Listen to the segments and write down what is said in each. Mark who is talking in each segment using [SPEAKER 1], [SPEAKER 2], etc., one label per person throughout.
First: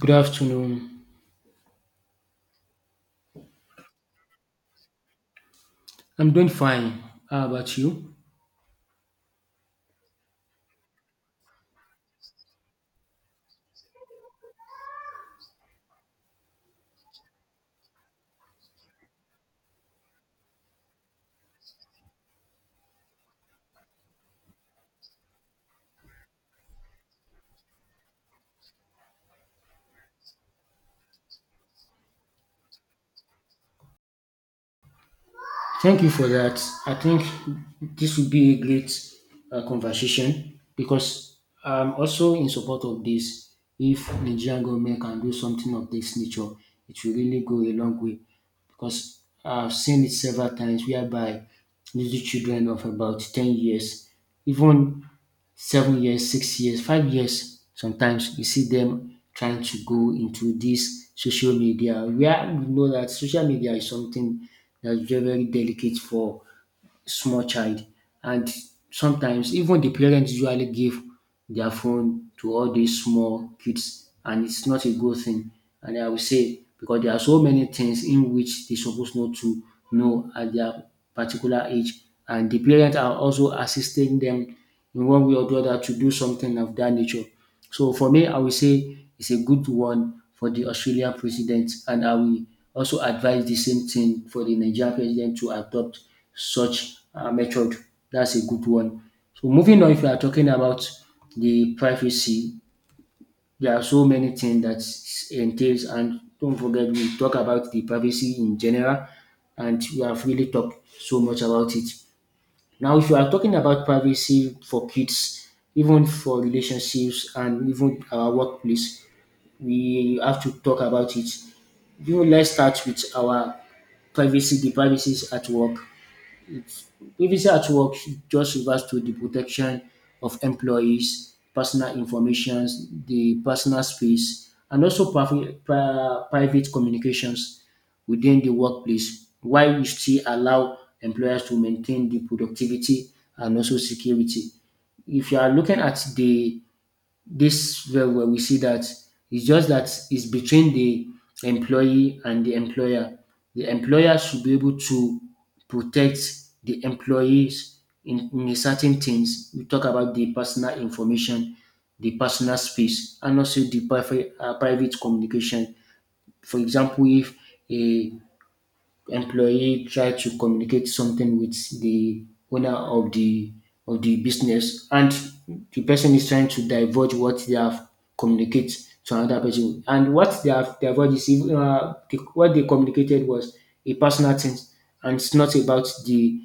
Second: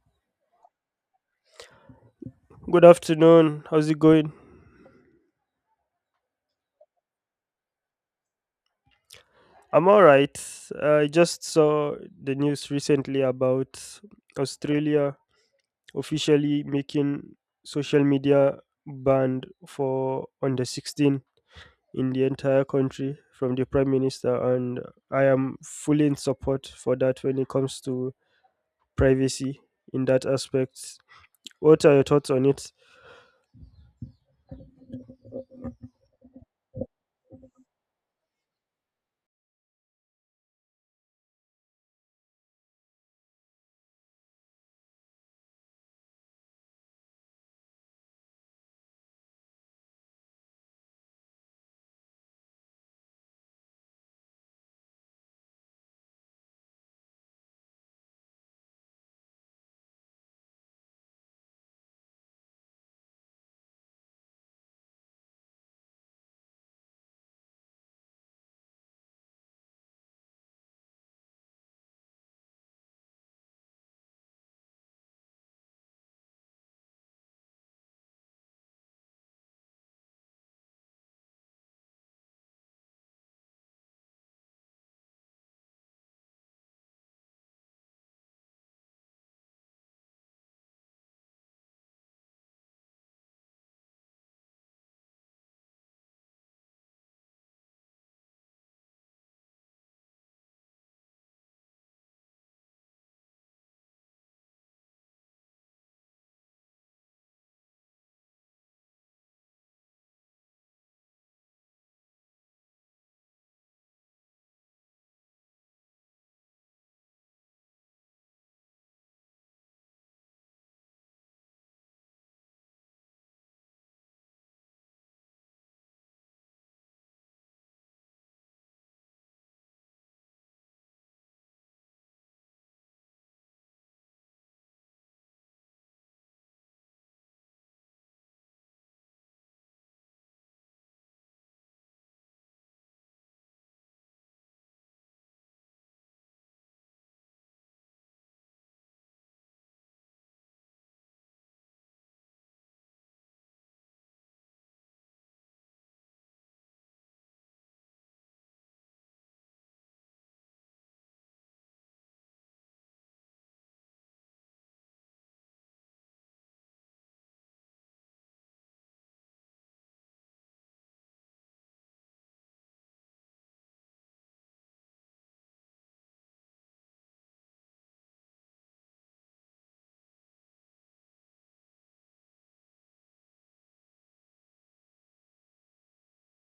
[SPEAKER 1] Good afternoon.
[SPEAKER 2] Good afternoon. How's it going?
[SPEAKER 1] I'm doing fine. How about you?
[SPEAKER 2] I'm all right. I just saw the news recently about Australia officially making social media banned for under 16 in the entire country from the prime minister, and I am fully in support for that when it comes to privacy in that aspect. What are your thoughts on it?
[SPEAKER 1] Thank you for that. I think this will be a great conversation because I'm also in support of this. If Nigerian government can do something of this nature, it will really go a long way because I've seen it several times whereby little children of about 10 years, even 7 years, 6 years, 5 years. Sometimes you see them trying to go into this social media where we know that social media is something that's very, very delicate for small child and sometimes even the parents usually give their phone to all these small kids and it's not a good thing and I will say because there are so many things in which they supposed not to know at their particular age, and the parents are also assisting them in one way or the other to do something of that nature. So for me, I will say it's a good one for the Australian president, and I will also advise the same thing for the Nigerian president to adopt such method. That's a good one. So moving on, if you are talking about the privacy, there are so many things that entails, and don't forget we talk about the privacy in general, and we have really talked so much about it. Now, if you are talking about privacy for kids, even for relationships and even our workplace, we have to talk about it. You know, let's start with our privacy, the privacies at work. Privacy at work just refers to the protection of employees' personal information, the personal space, and also private communications within the workplace, while we still allow employers to maintain the productivity and also security. If you are looking at the this where we see that it's just that it's between the employee and the employer. The employer should be able to protect the employees in a certain things. We talk about the personal information, the personal space, and also the private communication. For example, if a employee try to communicate something with the owner of the business and the person is trying to divulge what they have communicate to another person, and what they have divulged is even what they communicated was a personal thing and it's not about the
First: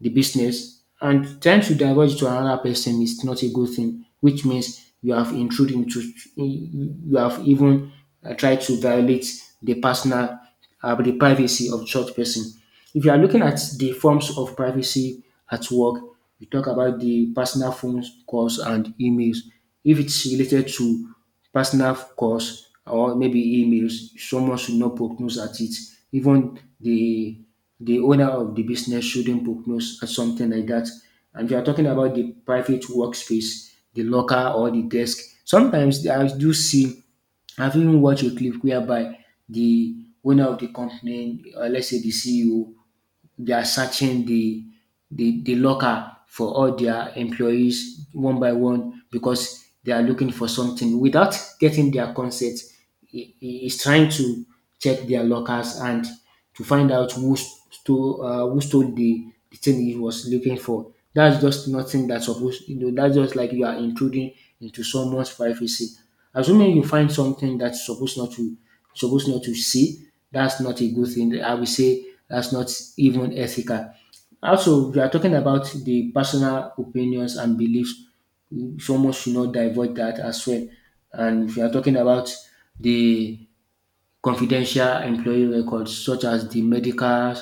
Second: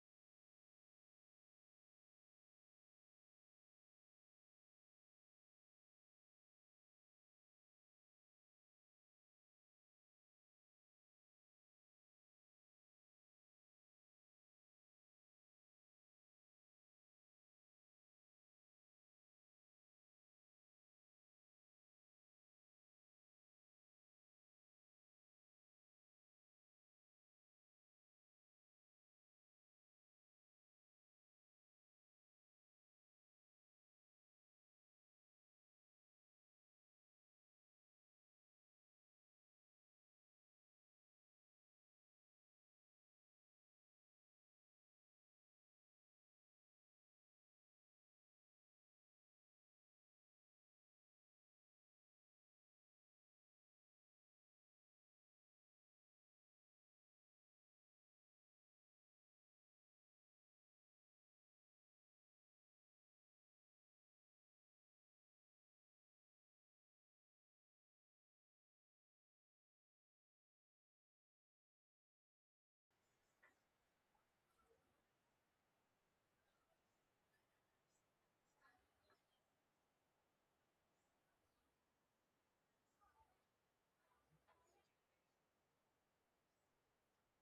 [SPEAKER 1] the business, and trying to divulge to another person is not a good thing, which means you have intruded into, you have even tried to violate the personal the privacy of such person. If you are looking at the forms of privacy at work, we talk about the personal phone calls and emails. If it's related to personal calls or maybe emails, someone should not prognose at it. Even the owner of the business shouldn't prognose at something like that. And we are talking about the private workspace, the locker or the desk. Sometimes I do see, I've even watched a clip whereby the owner of the company, let's say the CEO, they are searching the locker for all their employees one by one because they are looking for something without getting their consent. He is trying to check their lockers and to find out who stole, who stole the thing he was looking for. That's just nothing that's supposed, you know, that's just like you are intruding into someone's privacy. Assuming you find something that's supposed not to see. That's not a good thing. I will say that's not even ethical. Also, we are talking about the personal opinions and beliefs. Someone should not divulge that as well. And if you are talking about the confidential employee records, such as the medical,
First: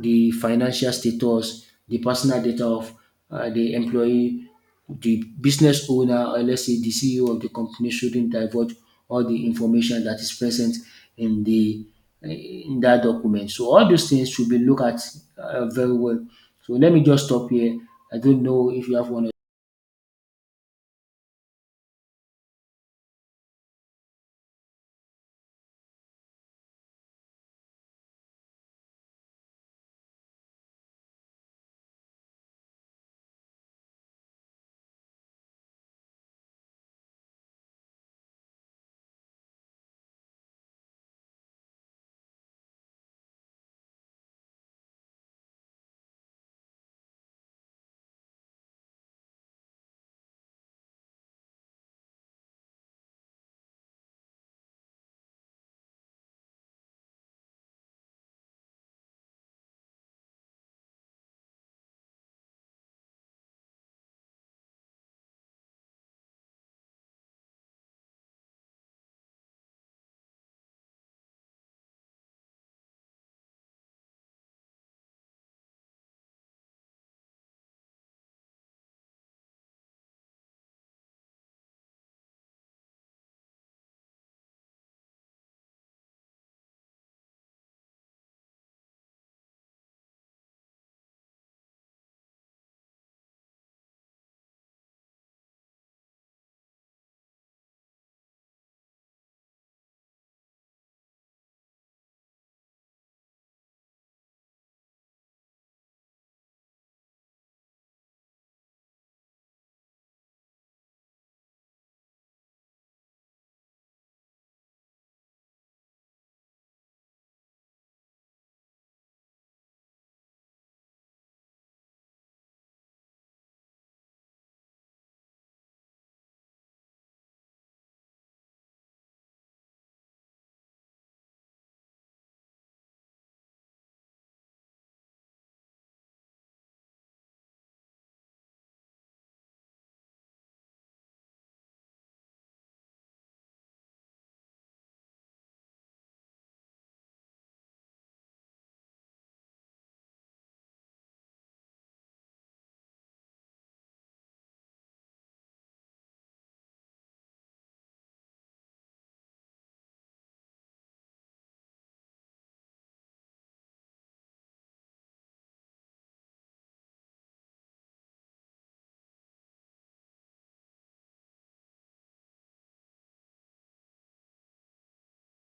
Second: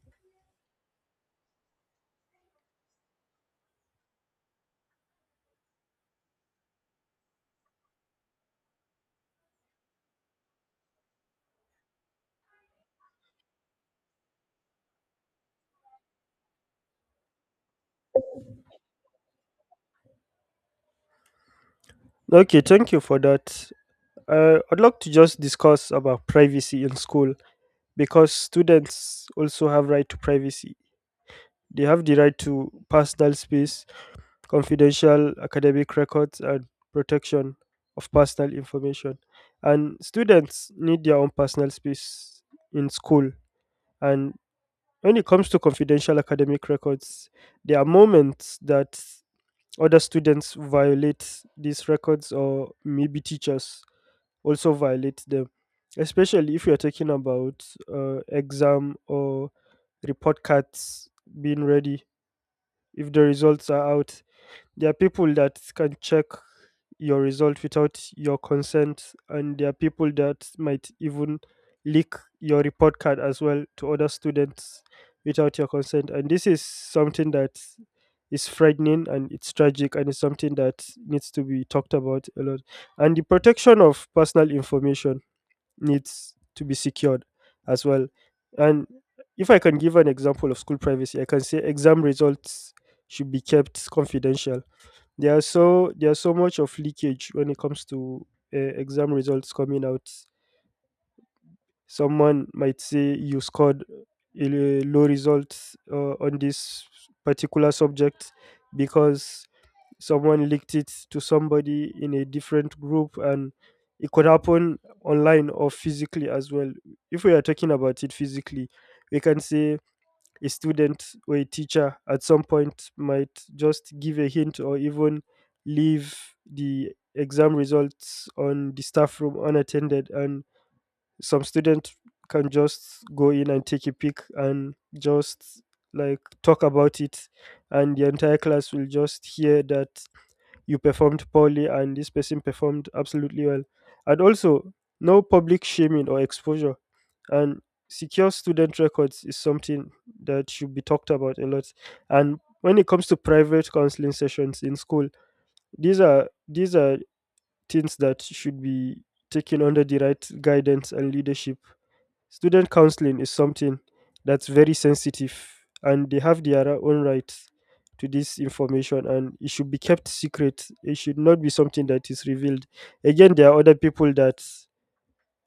[SPEAKER 1] the financial status, the personal data of the employee, the business owner, or let's say the CEO of the company shouldn't divulge all the information that is present in the in that document. So all those things should be looked at very well. So let me just stop here. I don't know if you have one.
[SPEAKER 2] Okay, thank you for that. I'd like to just discuss about privacy in school because students also have right to privacy. They have the right to personal space, confidential academic records, and protection of personal information. And students need their own personal space in school. And when it comes to confidential academic records, there are moments that other students violate these records or maybe teachers also violate them, especially if you're talking about exam or report cards being ready, if the results are out. There are people that can check your result without your consent, and there are people that might even leak your report card as well to other students without your consent. And this is something that is frightening, and it's tragic, and it's something that needs to be talked about a lot. And the protection of personal information needs to be secured as well. And if I can give an example of school privacy, I can say exam results should be kept confidential. There are so there's so much of leakage when it comes to exam results coming out. Someone might say you scored a low result on this particular subject because someone leaked it to somebody in a different group. And it could happen online or physically as well. If we are talking about it physically, we can say a student or a teacher at some point might just give a hint or even leave the exam results on the staff room unattended, and some student can just go in and take a peek and just like talk about it, and the entire class will just hear that you performed poorly and this person performed absolutely well. And also, no public shaming or exposure. And secure student records is something that should be talked about a lot. And when it comes to private counseling sessions in school, these are things that should be taken under the right guidance and leadership. Student counseling is something that's very sensitive, and they have their own rights to this information, and it should be kept secret. It should not be something that is revealed. Again, there are other people that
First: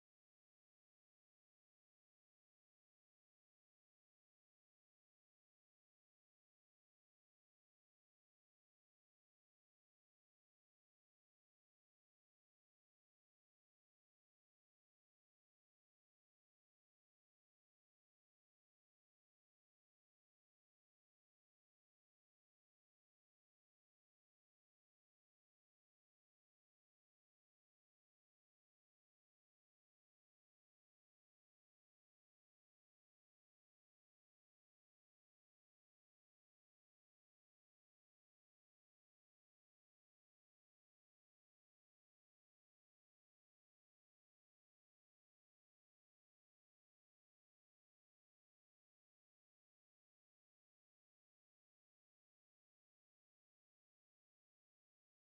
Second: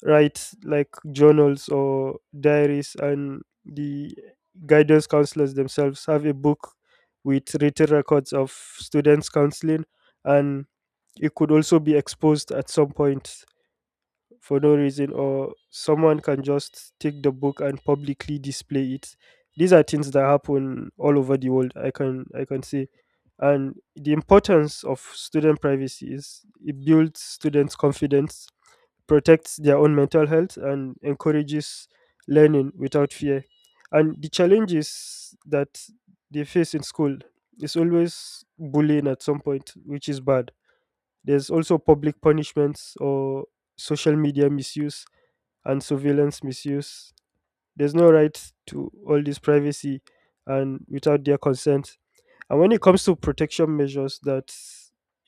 [SPEAKER 2] write like journals or diaries, and the guidance counselors themselves have a book with written records of students counseling, and it could also be exposed at some point for no reason, or someone can just take the book and publicly display it. These are things that happen all over the world, I can say. And the importance of student privacy is it builds students confidence, protects their own mental health, and encourages learning without fear. And the challenges that they face in school is always bullying at some point, which is bad. There's also public punishments or social media misuse and surveillance misuse. There's no right to all this privacy and without their consent. And when it comes to protection measures that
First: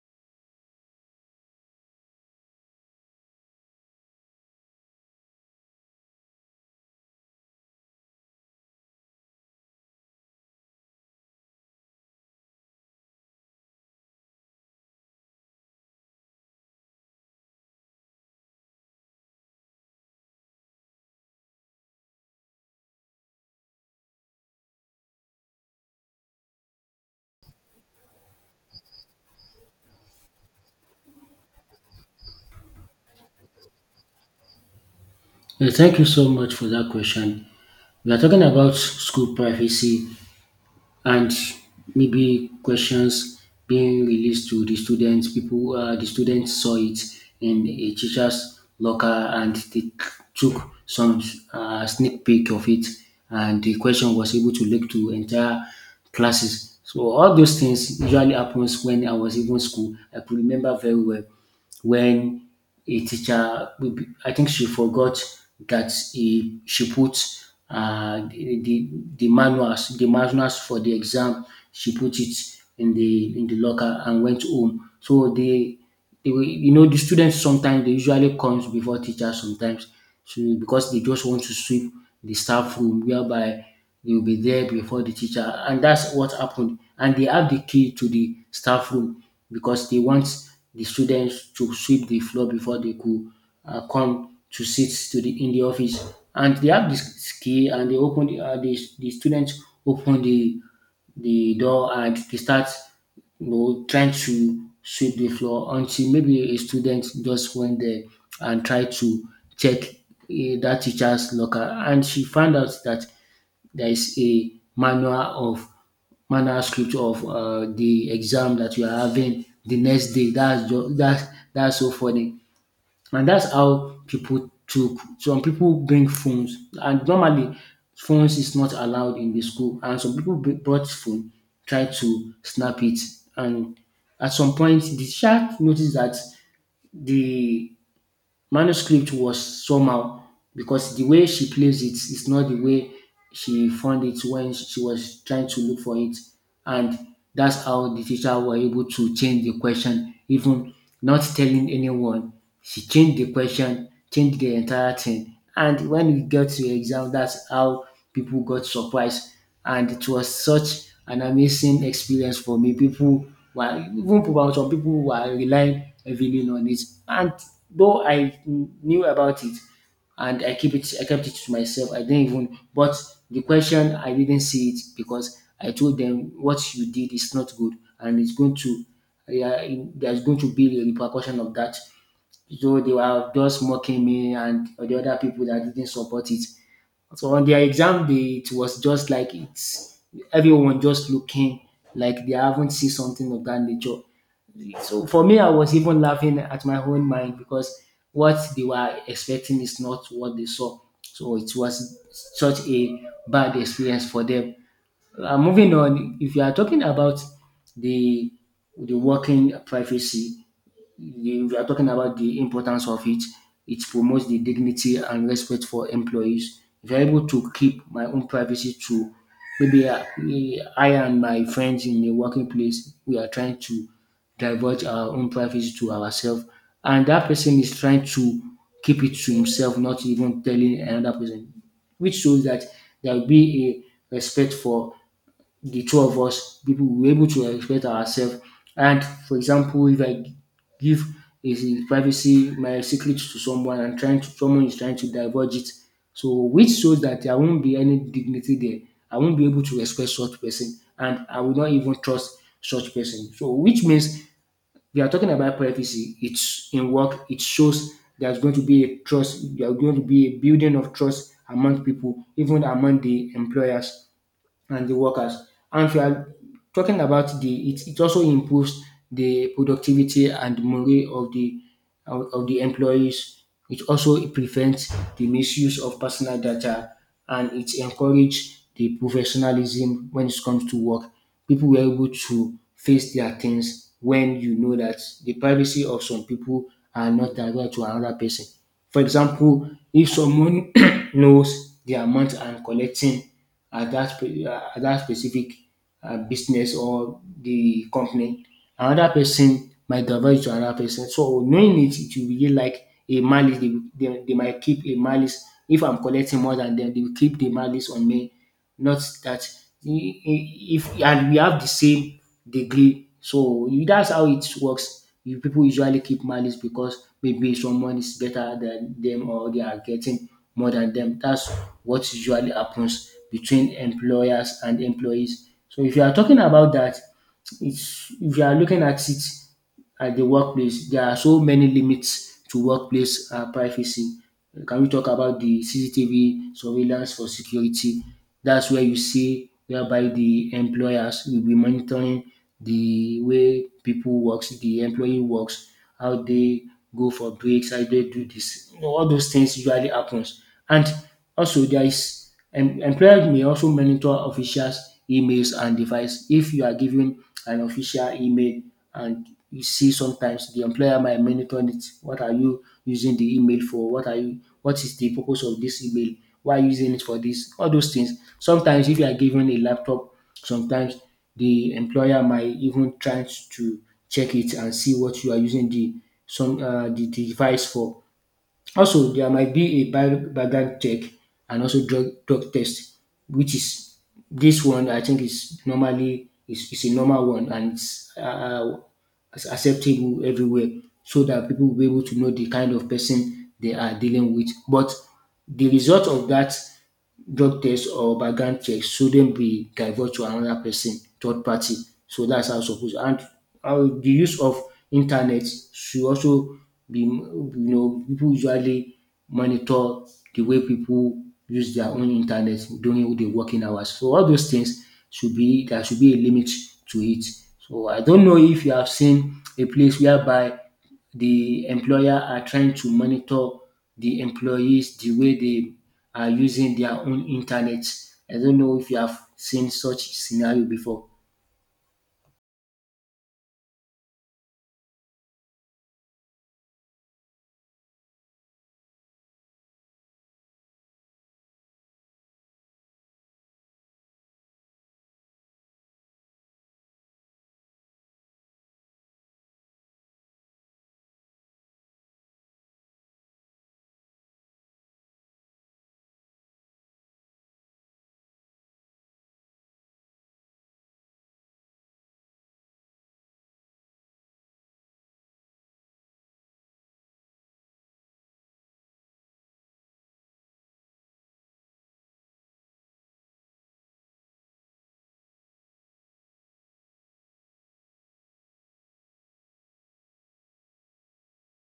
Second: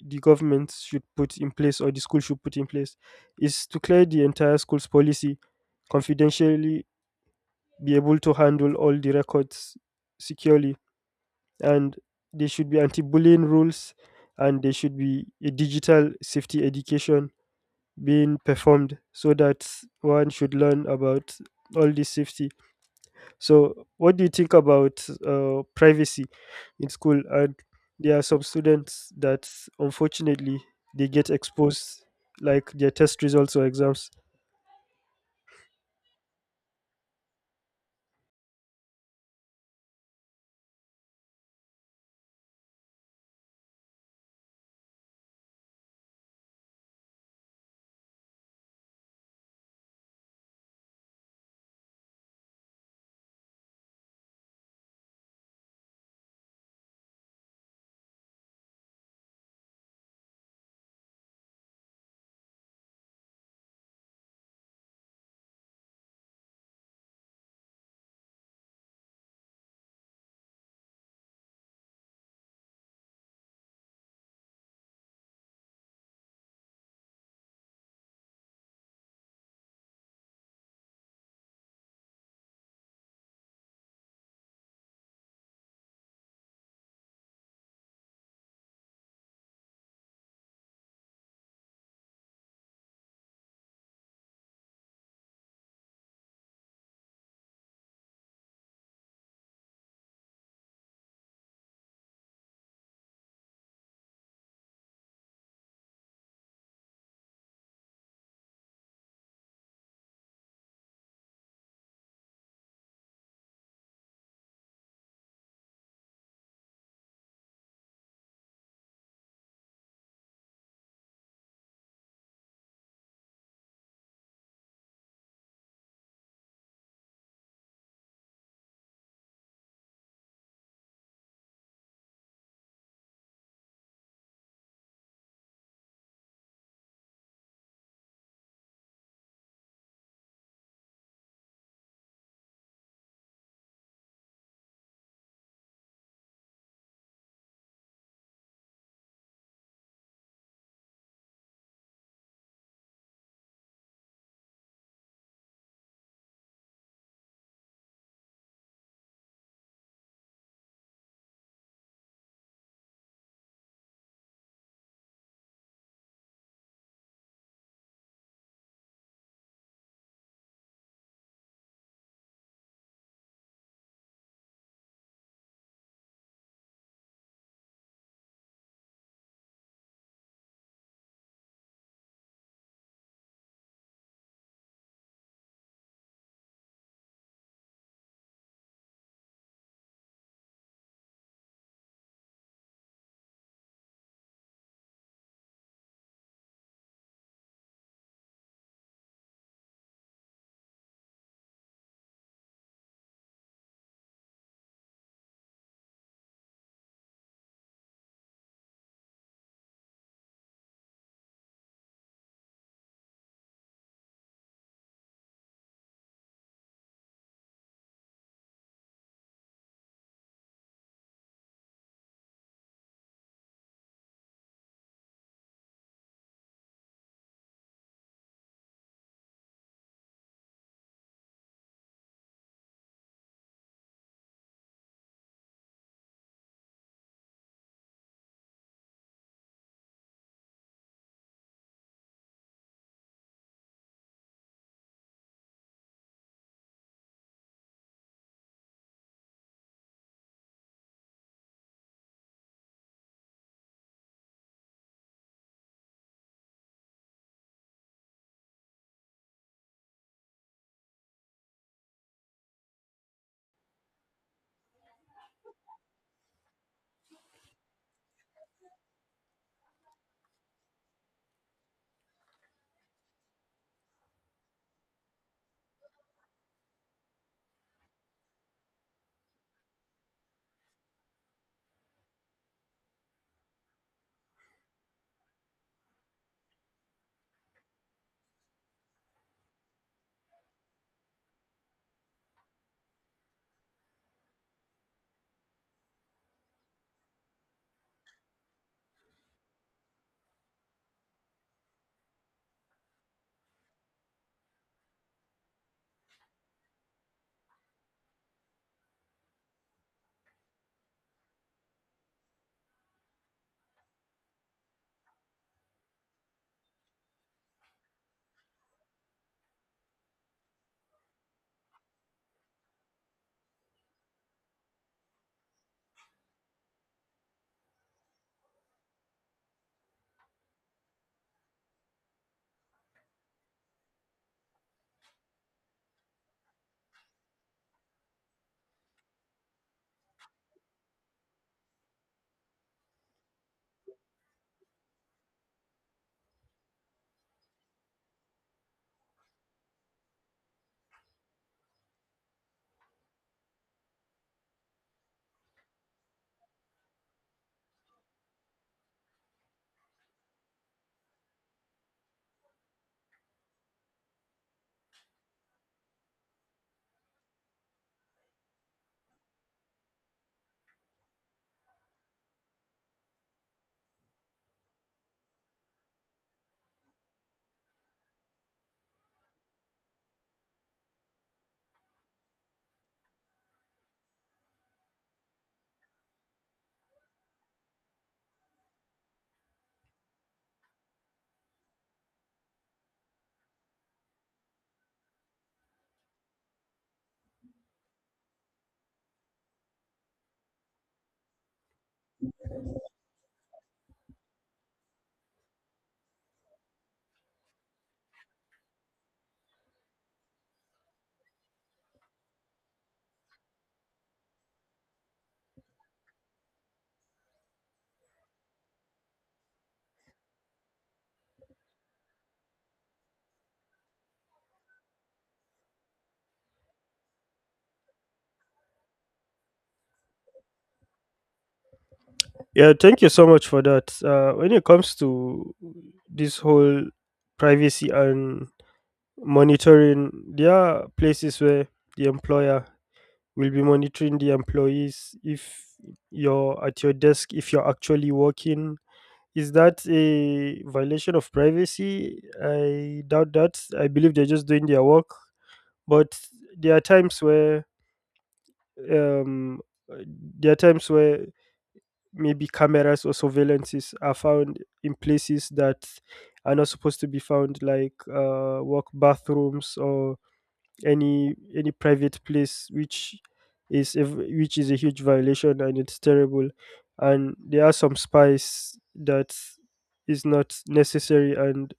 [SPEAKER 2] the government should put in place or the school should put in place, is to clear the entire school's policy, confidentially be able to handle all the records securely, and there should be anti-bullying rules, and there should be a digital safety education being performed so that one should learn about all this safety. So what do you think about privacy in school? And there are some students that unfortunately they get exposed like their test results or exams.
[SPEAKER 1] Yeah, thank you so much for that question. We are talking about school privacy and maybe questions being released to the students. People, the students saw it in a teacher's locker and they took some sneak peek of it, and the question was able to leak to entire classes. So all those things usually happens when I was even school. I could remember very well when a teacher, I think she forgot that she put uh, the, the the manuals for the exam. She put it in the locker and went home. So you know, the students sometimes they usually comes before teachers sometimes. So because they just want to sweep the staff room whereby they will be there before the teacher, and that's what happened. And they have the key to the staff room because they want the students to sweep the floor before they could come to sit to the in the office. And they have this key and they open the students open the door and they start, you know, trying to sweep the floor until maybe a student just went there and tried to check, that teacher's locker, and she found out that there is a manual of manuscript of the exam that you are having the next day. That's just, that's so funny. And that's how people took, some people bring phones, and normally phones is not allowed in the school, and some people brought phone, tried to snap it, and at some point the teacher noticed that the manuscript was somehow because the way she plays it is not the way she found it when she was trying to look for it. And that's how the teacher were able to change the question, even not telling anyone. She changed the question, changed the entire thing. And when we got to the exam, that's how people got surprised. And it was such an amazing experience for me. People were even, people, some people were relying heavily on it. And though I knew about it and I keep it I kept it to myself, I didn't even, but the question I didn't see it because I told them what you did is not good and it's going to, yeah, there's going to be a repercussion of that. So they were just mocking me and the other people that didn't support it. So on their exam day, it was just like it's everyone just looking like they haven't seen something of that nature. So for me, I was even laughing at my own mind because what they were expecting is not what they saw. So it was such a bad experience for them. Moving on, if you are talking about the the working privacy, we are talking about the importance of it. It promotes the dignity and respect for employees. If you're able to keep my own privacy to maybe I and my friends in the working place, we are trying to divulge our own privacy to ourselves, and that person is trying to keep it to himself, not even telling another person, which shows that there will be a respect for the two of us, people will be able to respect ourselves. And for example, if I give is in privacy my secret to someone and trying to, someone is trying to divulge it, so which shows that there won't be any dignity there. I won't be able to respect such person, and I will not even trust such person. So which means we are talking about privacy. It's in work. It shows there's going to be a trust. There's going to be a building of trust among people, even among the employers and the workers. And if you are talking about the it, it also improves the productivity and morale of the employees. It also prevents the misuse of personal data and it encourages the professionalism when it comes to work. People were able to face their things when you know that the privacy of some people are not direct to another person. For example, if someone knows the amount I'm collecting at that at that specific business or the company. Another person might divert to another person. So knowing it, it will really like a malice. They might keep a malice. If I'm collecting more than them, they will keep the malice on me, not that if and we have the same degree. That's how it works. You people usually keep malice because maybe someone is better than them or they are getting more than them. That's what usually happens between employers and employees. So if you are talking about that, it's if you are looking at it at the workplace. There are so many limits to workplace privacy. Can we talk about the CCTV surveillance for security? That's where you see whereby the employers will be monitoring the way people works, the employee works, how they go for breaks, how they do this. All those things usually happens. And also there is employers may also monitor officials' emails and device. If you are given an official email and you see sometimes the employer might monitor it. What are you using the email for? What are you? What is the purpose of this email? Why are you using it for this? All those things. Sometimes if you are given a laptop, sometimes the employer might even try to check it and see what you are using the some the device for. Also, there might be a background check and also drug test, which is this one I think is normally is a normal one, and it's it's acceptable everywhere, so that people will be able to know the kind of person they are dealing with. But the result of that drug test or background check shouldn't be divulged to another person, third party. So that's how it's supposed, and how the use of internet should also be, you know, people usually monitor the way people use their own internet during the working hours. So all those things should be, there should be a limit to it. So I don't know if you have seen a place whereby the employer are trying to monitor the employees, the way they are using their own internet. I don't know if you have seen such scenario before.
[SPEAKER 2] Yeah, thank you so much for that. When it comes to this whole privacy and monitoring, there are places where the employer We'll be monitoring the employees if you're at your desk, if you're actually working. Is that a violation of privacy? I doubt that. I believe they're just doing their work. But there are times where um, there are times where maybe cameras or surveillances are found in places that are not supposed to be found, like work bathrooms or any private place, which is which is a huge violation, and it's terrible. And there are some spies that is not necessary, and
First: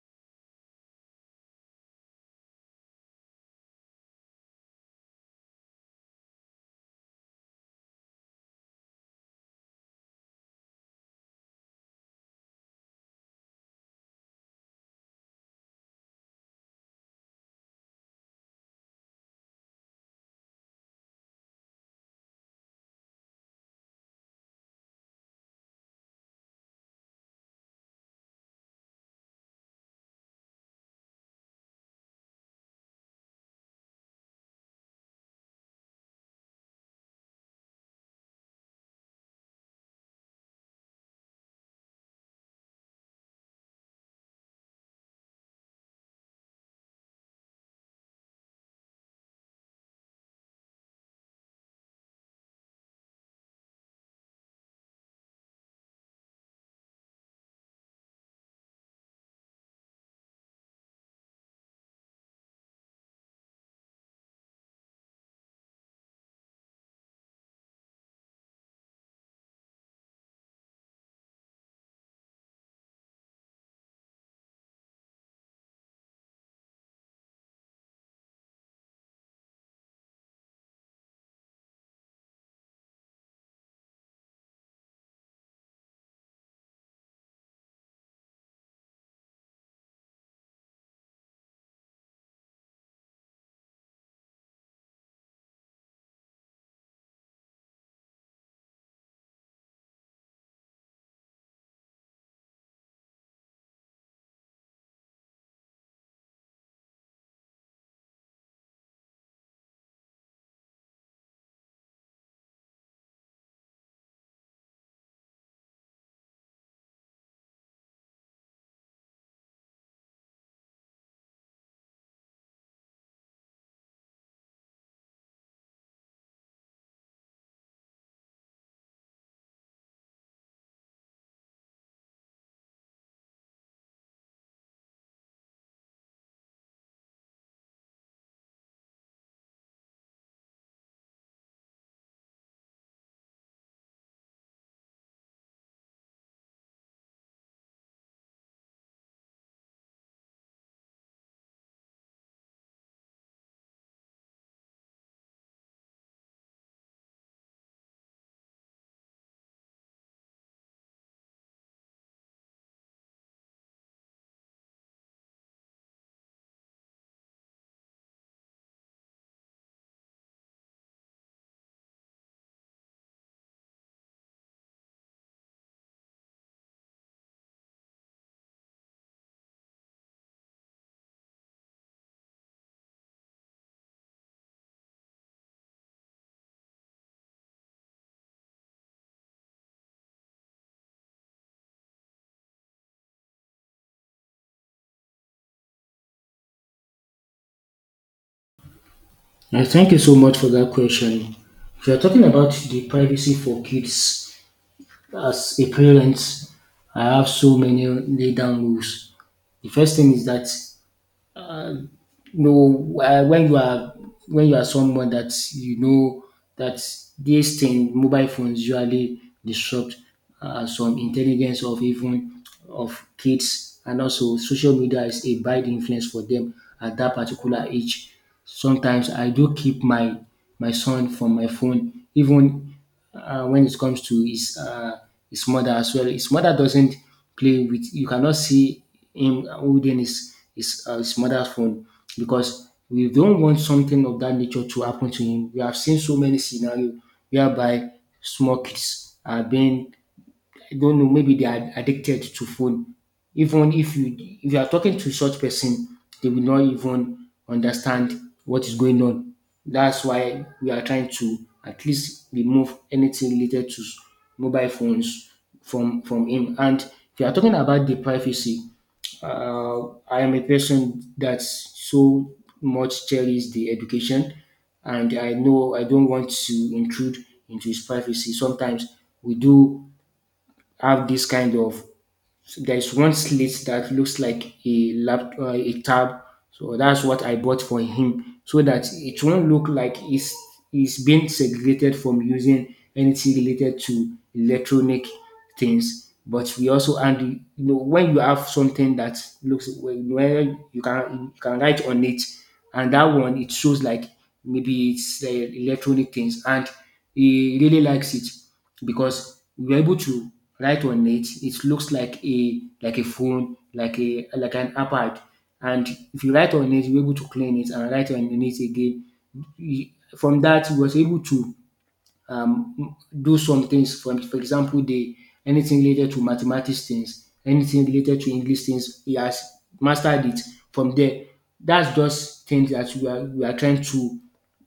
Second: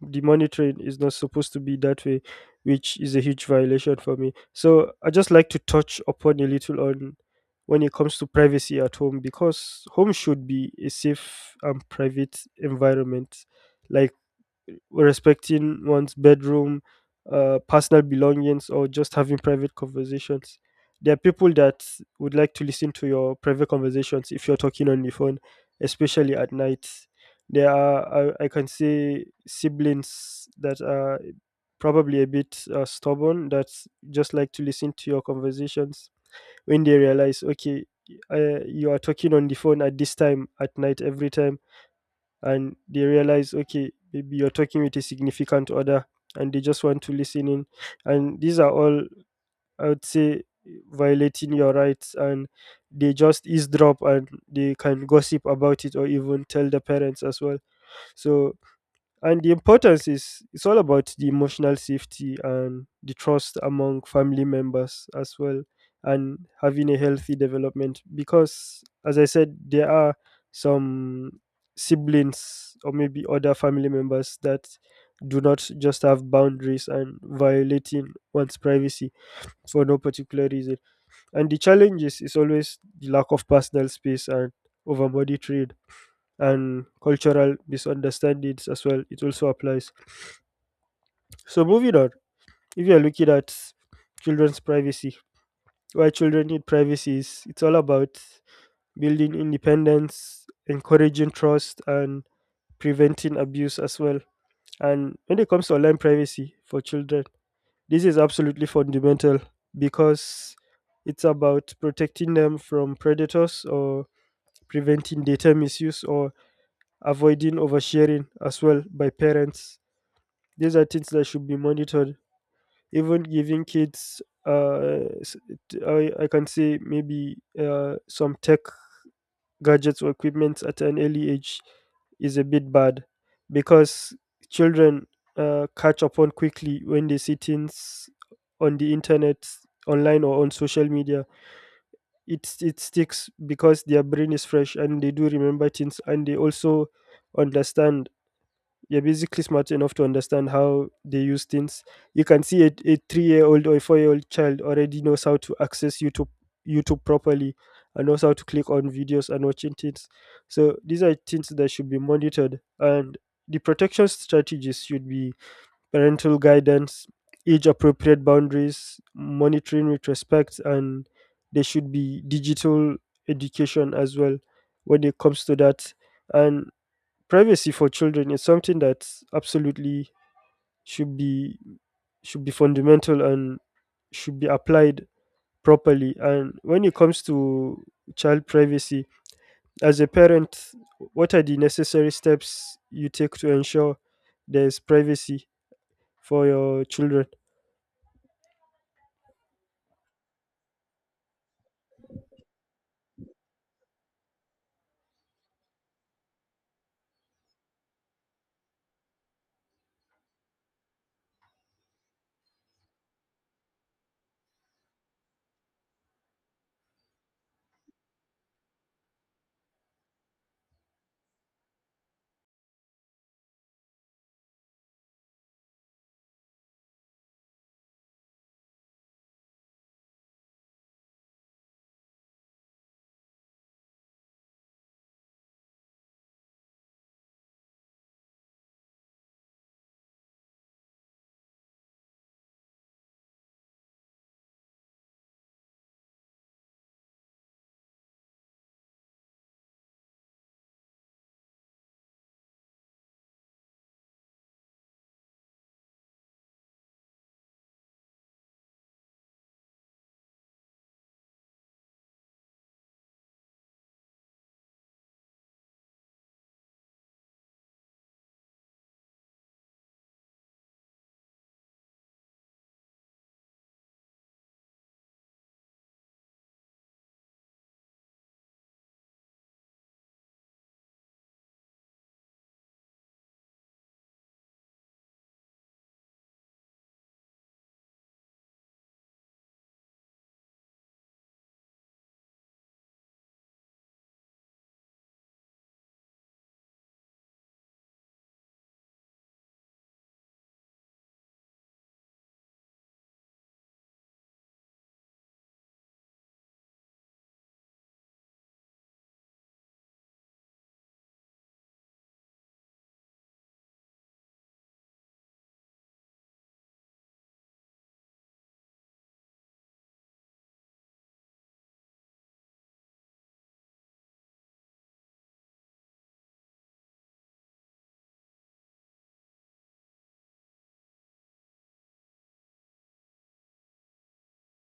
[SPEAKER 2] the monitoring is not supposed to be that way, which is a huge violation for me. So I just like to touch upon a little on when it comes to privacy at home, because home should be a safe and private environment, like respecting one's bedroom, personal belongings, or just having private conversations. There are people that would like to listen to your private conversations if you're talking on the phone, especially at night. There are, I can say, siblings that are probably a bit stubborn, that just like to listen to your conversations. When they realize, okay, you are talking on the phone at this time at night every time, and they realize, okay, maybe you're talking with a significant other, and they just want to listen in, and these are all, I would say, violating your rights. And they just eavesdrop, and they can gossip about it or even tell the parents as well. So, and the importance is it's all about the emotional safety and the trust among family members as well, and having a healthy development. Because, as I said, there are some siblings or maybe other family members that do not just have boundaries and violating one's privacy for no particular reason. And the challenge is always the lack of personal space and overbody trade and cultural misunderstandings as well. It also applies. So moving on, if you're looking at children's privacy, why children need privacy is it's all about building independence, encouraging trust, and preventing abuse as well. And when it comes to online privacy for children, this is absolutely fundamental, because it's about protecting them from predators or preventing data misuse or avoiding oversharing as well by parents. These are things that should be monitored. Even giving kids I can say maybe some tech gadgets or equipment at an early age is a bit bad, because children catch up on quickly when they see things on the internet, online, or on social media. It sticks because their brain is fresh, and they do remember things, and they also understand you're basically smart enough to understand how they use things. You can see a three-year-old or a four-year-old child already knows how to access YouTube properly and knows how to click on videos and watching things. So these are things that should be monitored. And the protection strategies should be parental guidance, age appropriate boundaries, monitoring with respect, and there should be digital education as well when it comes to that. And privacy for children is something that absolutely should be should be fundamental and should be applied properly. And when it comes to child privacy, as a parent, what are the necessary steps you take to ensure there's privacy for your children?
[SPEAKER 1] Yeah, thank you so much for that question. If you're talking about the privacy for kids, as a parent, I have so many lay down rules. The first thing is that no, when you are someone that you know that these thing mobile phones usually disrupt some intelligence of even of kids, and also social media is a bad influence for them at that particular age. Sometimes I do keep my my son from my phone, even when it comes to his mother as well. His mother doesn't play with. You cannot see him holding his his his mother's phone because we don't want something of that nature to happen to him. We have seen so many scenarios whereby small kids are being, I don't know, maybe they are addicted to phone. Even if you are talking to such person, they will not even understand what is going on. That's why we are trying to at least remove anything related to mobile phones from him. And if you are talking about the privacy, I am a person that so much cherishes the education, and I know I don't want to intrude into his privacy. Sometimes we do have this kind of, there's one slit that looks like a lap a tab, so that's what I bought for him so that it won't look like it's being segregated from using anything related to electronic things. But we also, and you know, when you have something that looks, when you can, you can write on it, and that one it shows like maybe it's electronic things, and he really likes it because we are able to write on it. It looks like a phone, like a like an iPad. And if you write on it, you're able to clean it and write on it again. Y- From that, he was able to um, do some things. For example, the anything related to mathematics things, anything related to English things, he has mastered it from there. That's just things that we are trying to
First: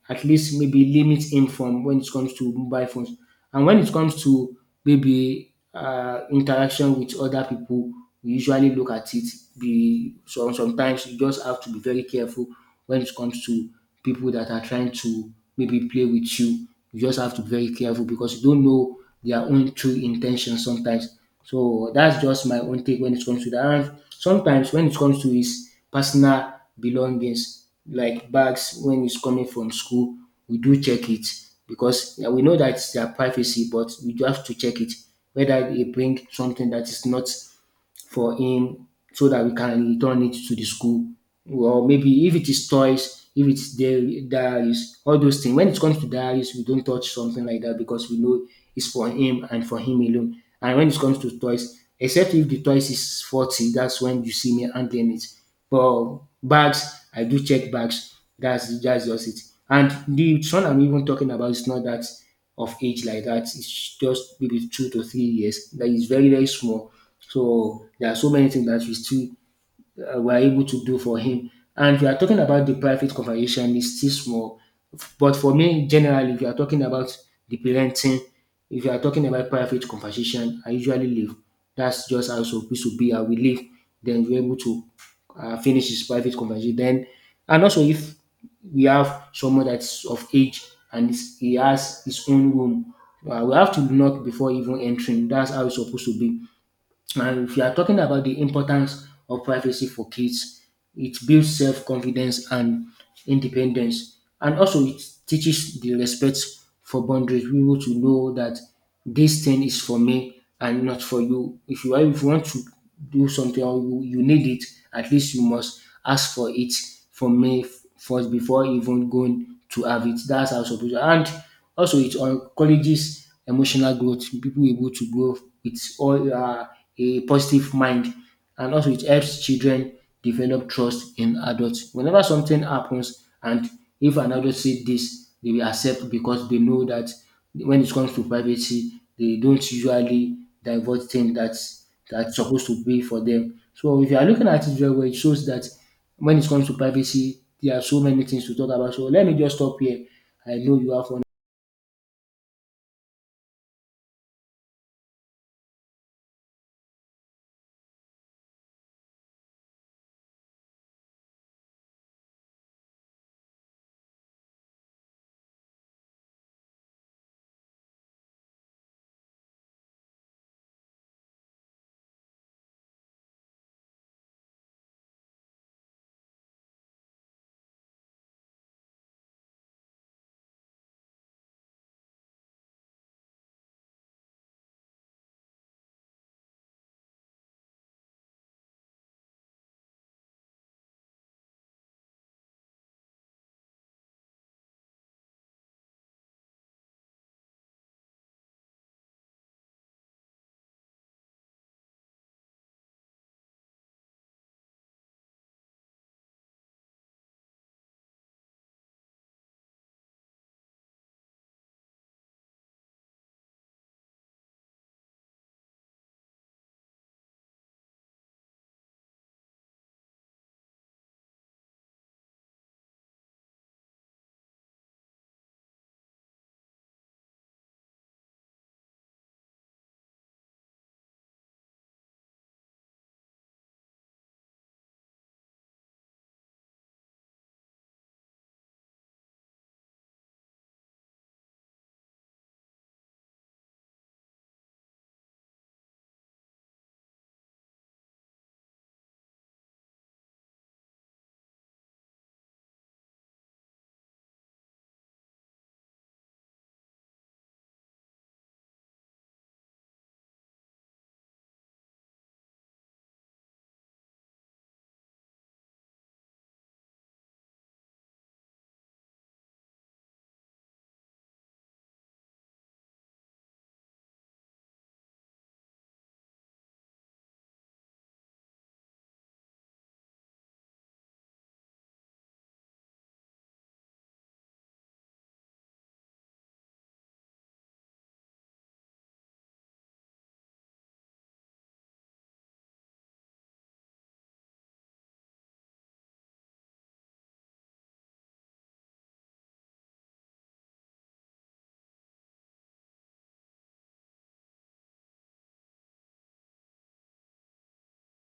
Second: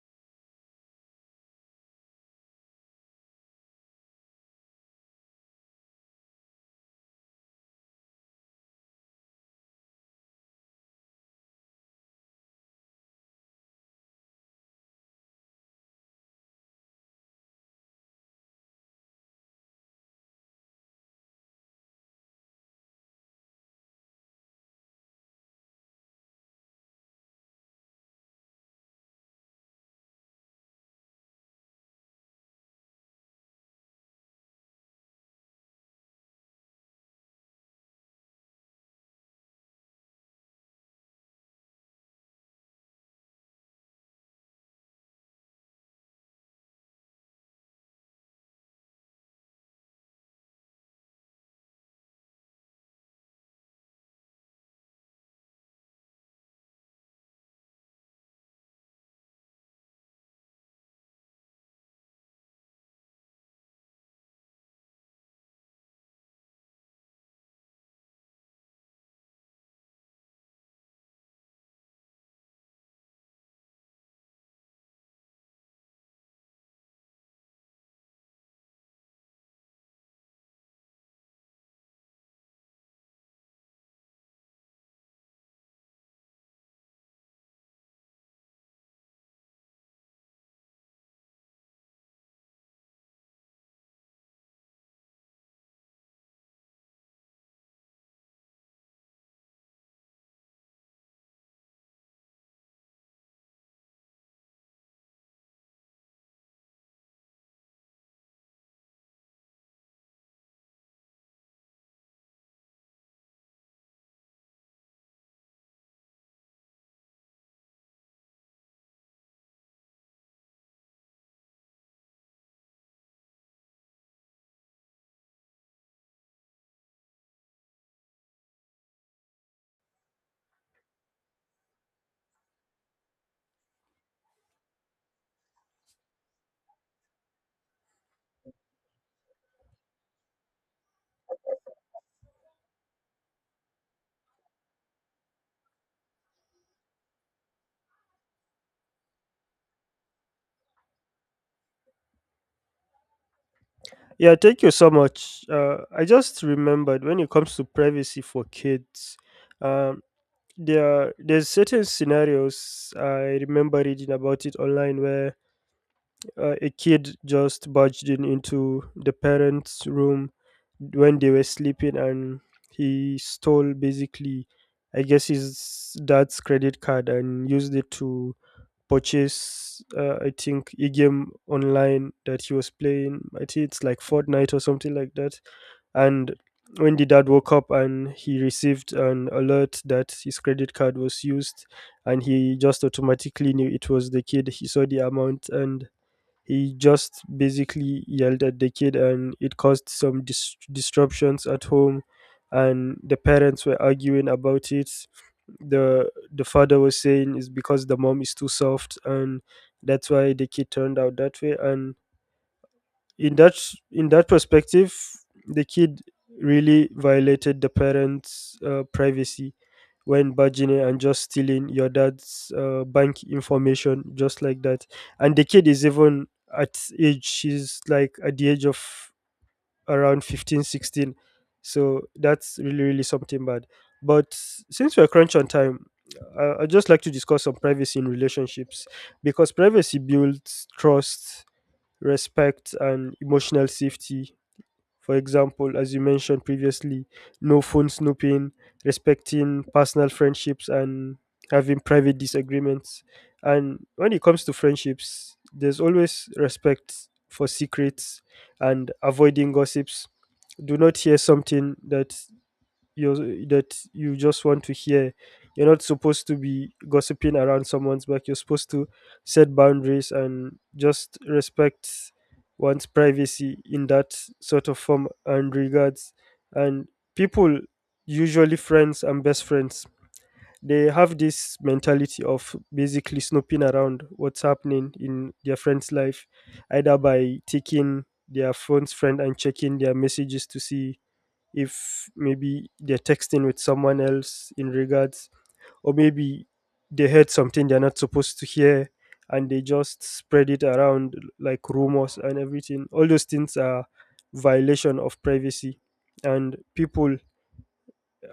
[SPEAKER 1] at least maybe limit him from when it comes to mobile phones. And when it comes to maybe interaction with other people, we usually look at it. Be so sometimes you just have to be very careful when it comes to people that are trying to maybe play with you. You just have to be very careful because you don't know their own true intention sometimes. So that's just my own take when it comes to that. And sometimes when it comes to his personal belongings, like bags when it's coming from school, we do check it because yeah, we know that it's their privacy, but we do have to check it whether they bring something that is not for him so that we can return it to the school, or maybe if it is toys, if it's their diaries. All those things when it comes to diaries, we don't touch something like that because we know it's for him and for him alone. And when it comes to toys, except if the toys is faulty, that's when you see me handling it. But bags, I do check bags. That's just it. And the son I'm even talking about is not that of age like that. It's just maybe 2 to 3 years, that is very very small. So there are so many things that we still were able to do for him. And if you are talking about the private conversation, it's still small. But for me, generally, if you are talking about the parenting, if you are talking about private conversation, I usually leave. That's just how it's supposed to be. I will leave. Then we're able to finish his private conversation. Then, and also if we have someone that's of age and he has his own room, we have to knock before even entering. That's how it's supposed to be. And if you are talking about the importance of privacy for kids, it builds self confidence and independence. And also it teaches the respect for boundaries, people to know that this thing is for me and not for you. If you want to do something, or you need it, at least you must ask for it from me first before even going to have it. That's how it's supposed to. And also it encourages emotional growth, people able to grow with all a positive mind. And also it helps children develop trust in adults. Whenever something happens, and if an adult see this, they will accept because they know that when it comes to privacy, they don't usually divulge things that's supposed to be for them. So if you are looking at it very well, it shows that when it comes to privacy, there are so many things to talk about. So let me just stop here. I know you have one.
[SPEAKER 2] Yeah, thank you so much. I just remembered when it comes to privacy for kids, um, there are, there's certain scenarios I remember reading about it online where a kid just barged in into the parents' room when they were sleeping, and he stole, basically, I guess, his dad's credit card and used it to purchase, I think, a game online that he was playing. I think it's like Fortnite or something like that. And when the dad woke up and he received an alert that his credit card was used, and he just automatically knew it was the kid. He saw the amount and he just basically yelled at the kid, and it caused some disruptions at home. And the parents were arguing about it. The father was saying it's because the mom is too soft, and that's why the kid turned out that way. And in that in that perspective, the kid really violated the parents, privacy, when bargaining and just stealing your dad's bank information just like that. And the kid is even at age, she's like at the age of around 15, 16. So that's really really something bad. But since we're crunch on time, I'd just like to discuss some privacy in relationships, because privacy builds trust, respect, and emotional safety. For example, as you mentioned previously, no phone snooping, respecting personal friendships, and having private disagreements. And when it comes to friendships, there's always respect for secrets and avoiding gossips. Do not hear something that you're that you just want to hear. You're not supposed to be gossiping around someone's back. You're supposed to set boundaries and just respect one's privacy in that sort of form and regards. And people, usually friends and best friends, they have this mentality of basically snooping around what's happening in their friend's life, either by taking their phone's friend and checking their messages to see if maybe they're texting with someone else in regards, or maybe they heard something they're not supposed to hear, and they just spread it around like rumors and everything. All those things are violation of privacy. And people,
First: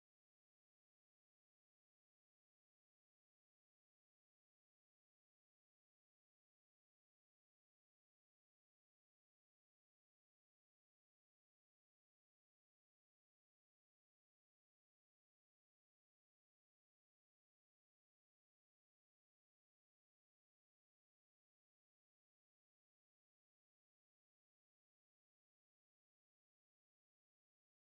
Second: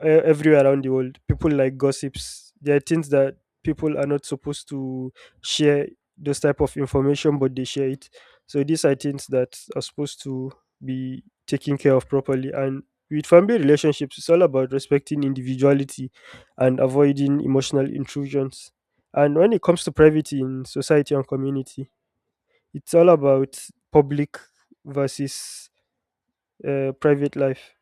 [SPEAKER 2] everywhere around the world, people like gossips. There are things that people are not supposed to share, those type of information, but they share it. So these are things that are supposed to be taken care of properly. And with family relationships, it's all about respecting individuality and avoiding emotional intrusions. And when it comes to privacy in society and community, it's all about public versus private life